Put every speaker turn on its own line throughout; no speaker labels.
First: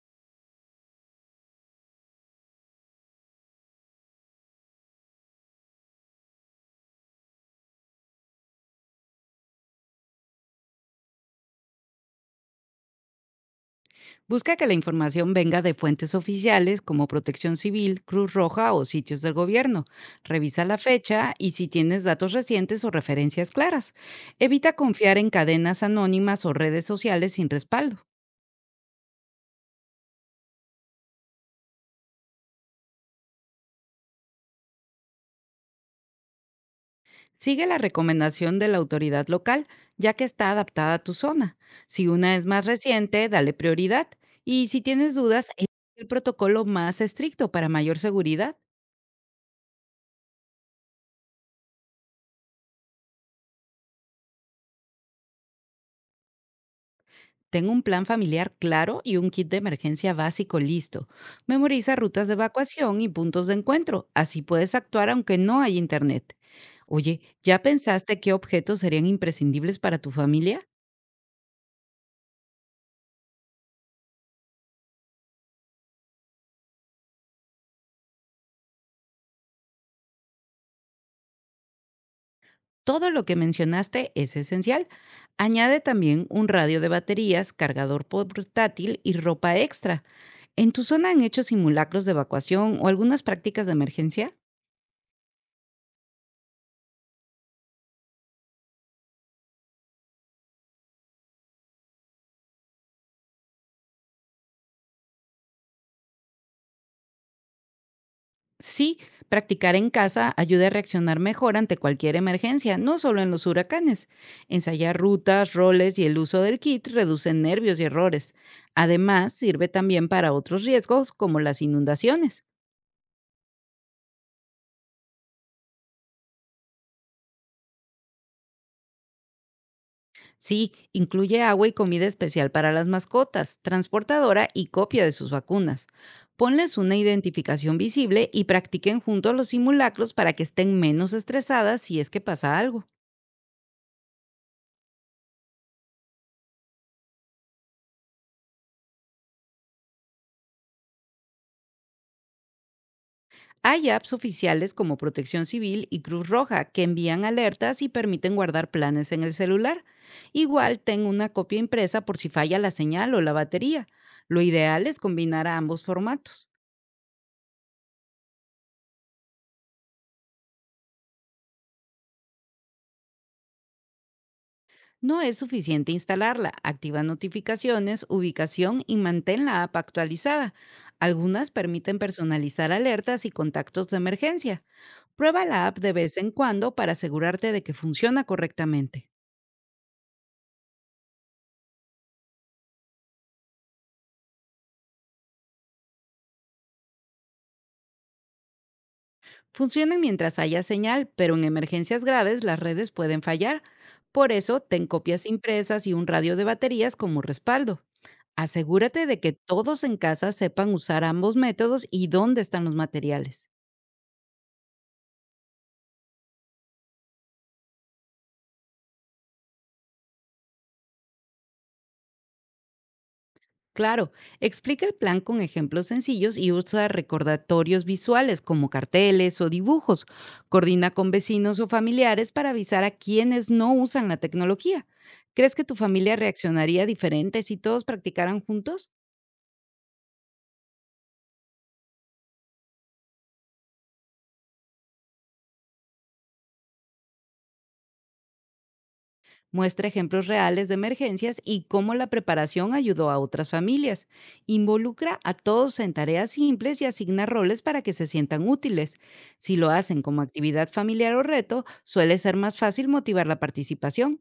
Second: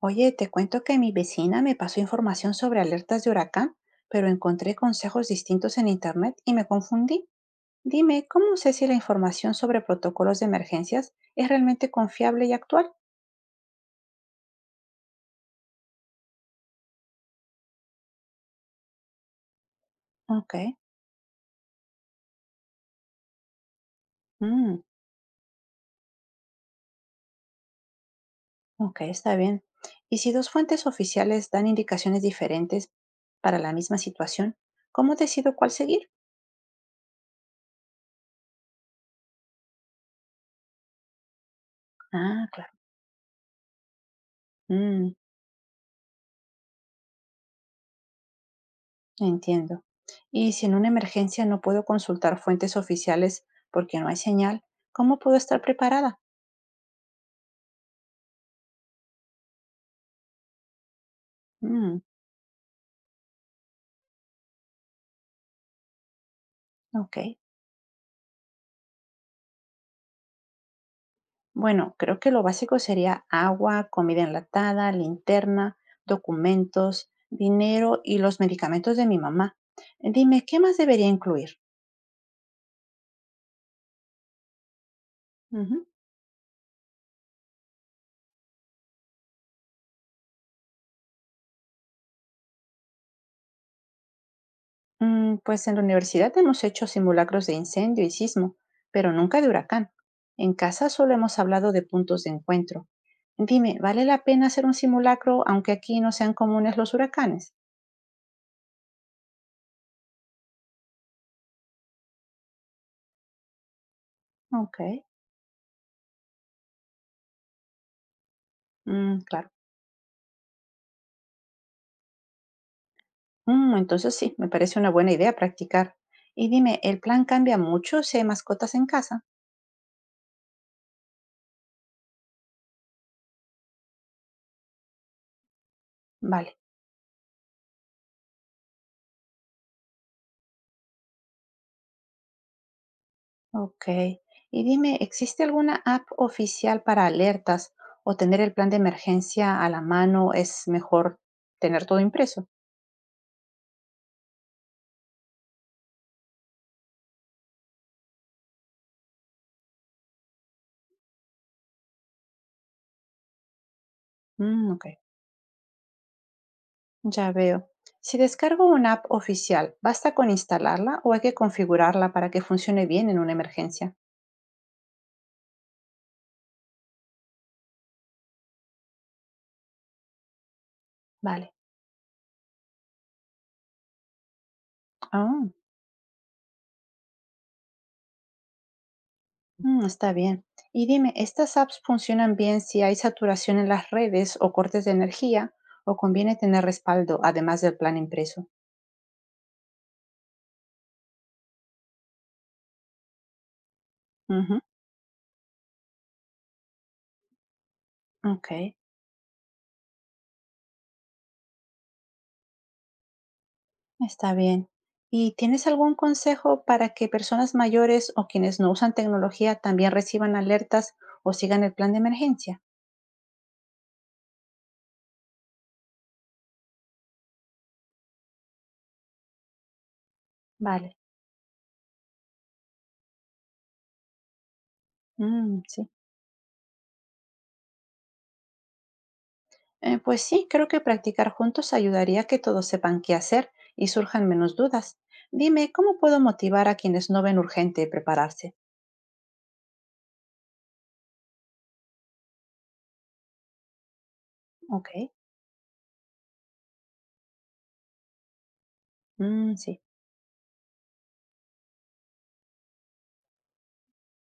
Oye, te cuento que mi vecina me pasó información sobre alertas de huracán, pero encontré consejos distintos en internet y me confundí. Dime, ¿cómo sé si la información sobre protocolos de emergencias es realmente confiable y actual?
Busca que la información venga de fuentes oficiales como Protección Civil, Cruz Roja o sitios del gobierno.
Ok,
Revisa la fecha y si tienes datos recientes o referencias claras. Evita
mm,
confiar en cadenas anónimas o redes sociales sin respaldo.
ok, está bien. Y si dos fuentes oficiales dan indicaciones diferentes para la misma situación, ¿cómo decido cuál seguir?
Sigue la recomendación de la autoridad local, ya que está adaptada a tu zona. Si una es
Ah,
más
claro.
reciente, dale prioridad. Y si
Mm.
tienes dudas, elige el protocolo más estricto para mayor seguridad.
Entiendo. Y si en una emergencia no puedo consultar fuentes oficiales porque no hay señal, ¿cómo puedo estar preparada?
Tengo un plan familiar claro y un kit de emergencia básico listo. Memoriza
Mm,
rutas de evacuación y puntos de encuentro. Así puedes actuar aunque no hay internet.
ok.
Oye, ¿ya pensaste qué objetos serían imprescindibles para tu familia?
Bueno, creo que lo básico sería agua, comida enlatada, linterna, documentos, dinero y los medicamentos de mi mamá. Dime, ¿qué más debería incluir?
Todo lo que mencionaste es esencial. Añade
Ujú.
también un radio de baterías, cargador portátil y ropa extra. ¿En tu zona han hecho simulacros de evacuación o algunas prácticas de emergencia?
Pues en la universidad hemos hecho simulacros de incendio y sismo, pero nunca de huracán. En casa solo hemos hablado de puntos de encuentro. Dime, ¿vale la pena hacer un simulacro aunque aquí no sean comunes los huracanes?
Sí, practicar en casa ayuda a reaccionar mejor ante cualquier emergencia, no solo en los huracanes.
Ok,
Ensayar rutas, roles y el uso del kit reducen nervios y errores.
mm,
Además,
claro.
sirve también para otros riesgos como las inundaciones.
Entonces sí, me parece una buena idea practicar. Y dime, ¿el plan cambia mucho si hay mascotas en casa?
Sí, incluye agua y comida especial para las mascotas, transportadora y copia de sus vacunas.
Vale.
Ponles una identificación visible y practiquen juntos los simulacros para que estén menos estresadas si es que pasa algo.
Ok. Y dime, ¿existe alguna app oficial para alertas o tener el plan de emergencia a la mano? Es mejor tener todo impreso.
Hay apps oficiales como Protección Civil y Cruz Roja que envían alertas y permiten guardar planes en el celular. Igual ten una copia impresa por si falla la señal o la batería. Lo
Mm,
ideal
ok,
es combinar a ambos formatos.
ya veo. Si descargo una app oficial, ¿basta con instalarla o hay que configurarla para que funcione bien en una emergencia?
No es suficiente instalarla, activa notificaciones, ubicación y mantén la app actualizada. Algunas
Vale.
permiten personalizar alertas y contactos de emergencia. Prueba
Ah,
la app de vez en cuando para asegurarte de que funciona correctamente.
está bien. Y dime, ¿estas apps funcionan bien si hay saturación en las redes o cortes de energía o conviene tener respaldo además del plan impreso?
Funcionan mientras haya señal, pero en emergencias graves las redes pueden fallar. Por
Ujú,
eso, ten copias impresas y un radio de baterías como respaldo.
ok.
Asegúrate de que todos en casa sepan usar ambos métodos y dónde están los materiales.
Está bien. ¿Y tienes algún consejo para que personas mayores o quienes no usan tecnología también reciban alertas o sigan el plan de emergencia?
Claro, explica el plan con ejemplos sencillos y usa recordatorios visuales como carteles o dibujos. Coordina
Vale.
con vecinos o familiares para avisar a quienes no usan la tecnología. ¿Crees
Mm,
que tu
sí.
familia reaccionaría diferente si todos practicaran juntos?
Pues sí, creo que practicar juntos ayudaría a que todos sepan qué hacer y surjan menos dudas. Dime, ¿cómo puedo motivar a quienes no ven urgente prepararse?
Muestra ejemplos reales de emergencias y cómo la preparación ayudó a otras familias.
Ok.
Involucra a todos en tareas simples y asigna roles para que se sientan útiles. Si
Mm,
lo
sí.
hacen como actividad familiar o reto, suele ser más fácil motivar la participación.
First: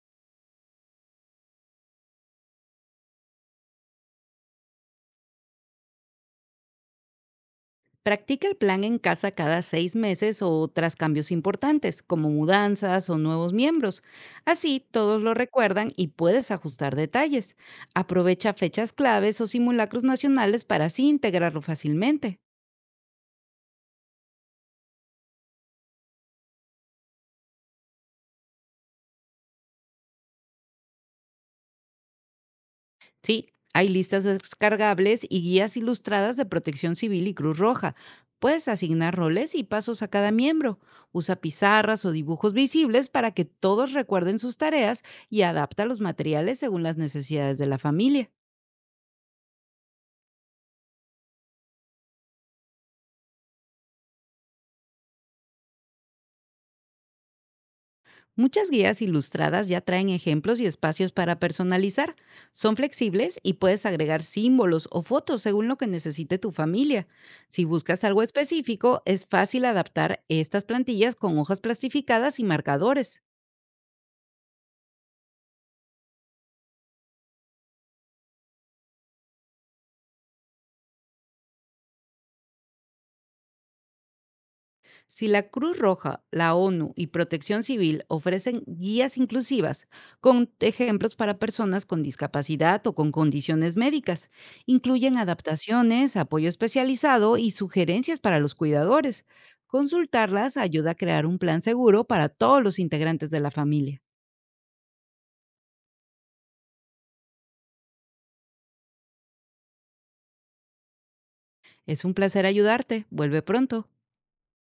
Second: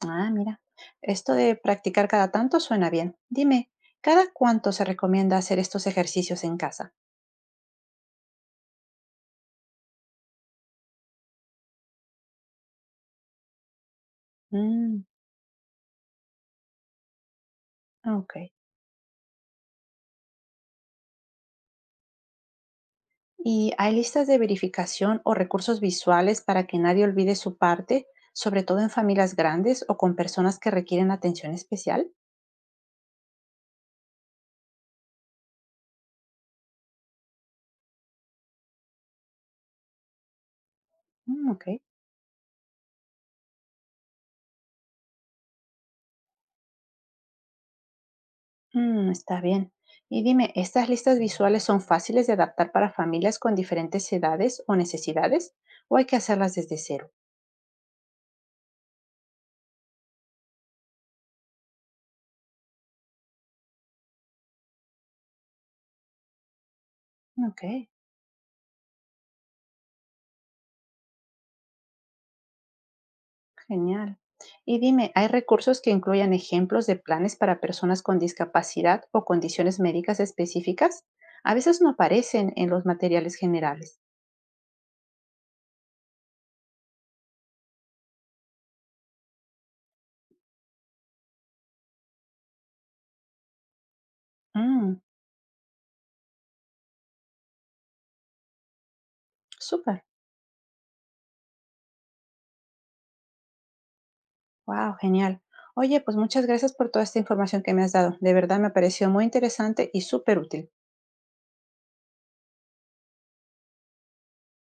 Ah, mira. Esto de practicar cada tanto suena bien. Dime, ¿cada cuánto se recomienda hacer estos ejercicios en casa?
Practica el plan en casa cada 6 meses o tras cambios importantes, como mudanzas o nuevos miembros. Así
Mm,
todos lo recuerdan y puedes ajustar detalles.
ok.
Aprovecha fechas claves o simulacros nacionales para así integrarlo fácilmente.
¿Y hay listas de verificación o recursos visuales para que nadie olvide su parte, sobre todo en familias grandes o con personas que requieren atención especial?
Sí, hay listas descargables y guías ilustradas de Protección Civil y Cruz Roja. Puedes asignar roles y pasos a cada miembro. Usa
Mm, ok,
pizarras o dibujos visibles para que todos recuerden sus tareas y adapta los materiales según las necesidades de la familia.
Está bien. Y dime, ¿estas listas visuales son fáciles de adaptar para familias con diferentes edades o necesidades? ¿O hay que hacerlas desde cero?
Muchas guías ilustradas ya traen ejemplos y espacios para personalizar. Son flexibles y puedes agregar símbolos o fotos según lo que necesite tu familia.
Ok,
Si buscas algo específico, es fácil adaptar estas plantillas con hojas plastificadas y marcadores.
genial. Y dime, ¿hay recursos que incluyan ejemplos de planes para personas con discapacidad o condiciones médicas específicas? A veces no aparecen en los materiales generales.
Si la Cruz Roja, la ONU y Protección Civil ofrecen guías inclusivas con ejemplos para personas con discapacidad o con condiciones médicas,
Mm,
incluyen adaptaciones, apoyo especializado y sugerencias para los cuidadores.
súper.
Consultarlas ayuda a crear un plan seguro para todos los integrantes de la familia.
Wow, genial. Oye, pues muchas gracias por toda esta información que me has dado. De verdad me pareció muy interesante y súper útil.
Es un placer ayudarte. Vuelve pronto.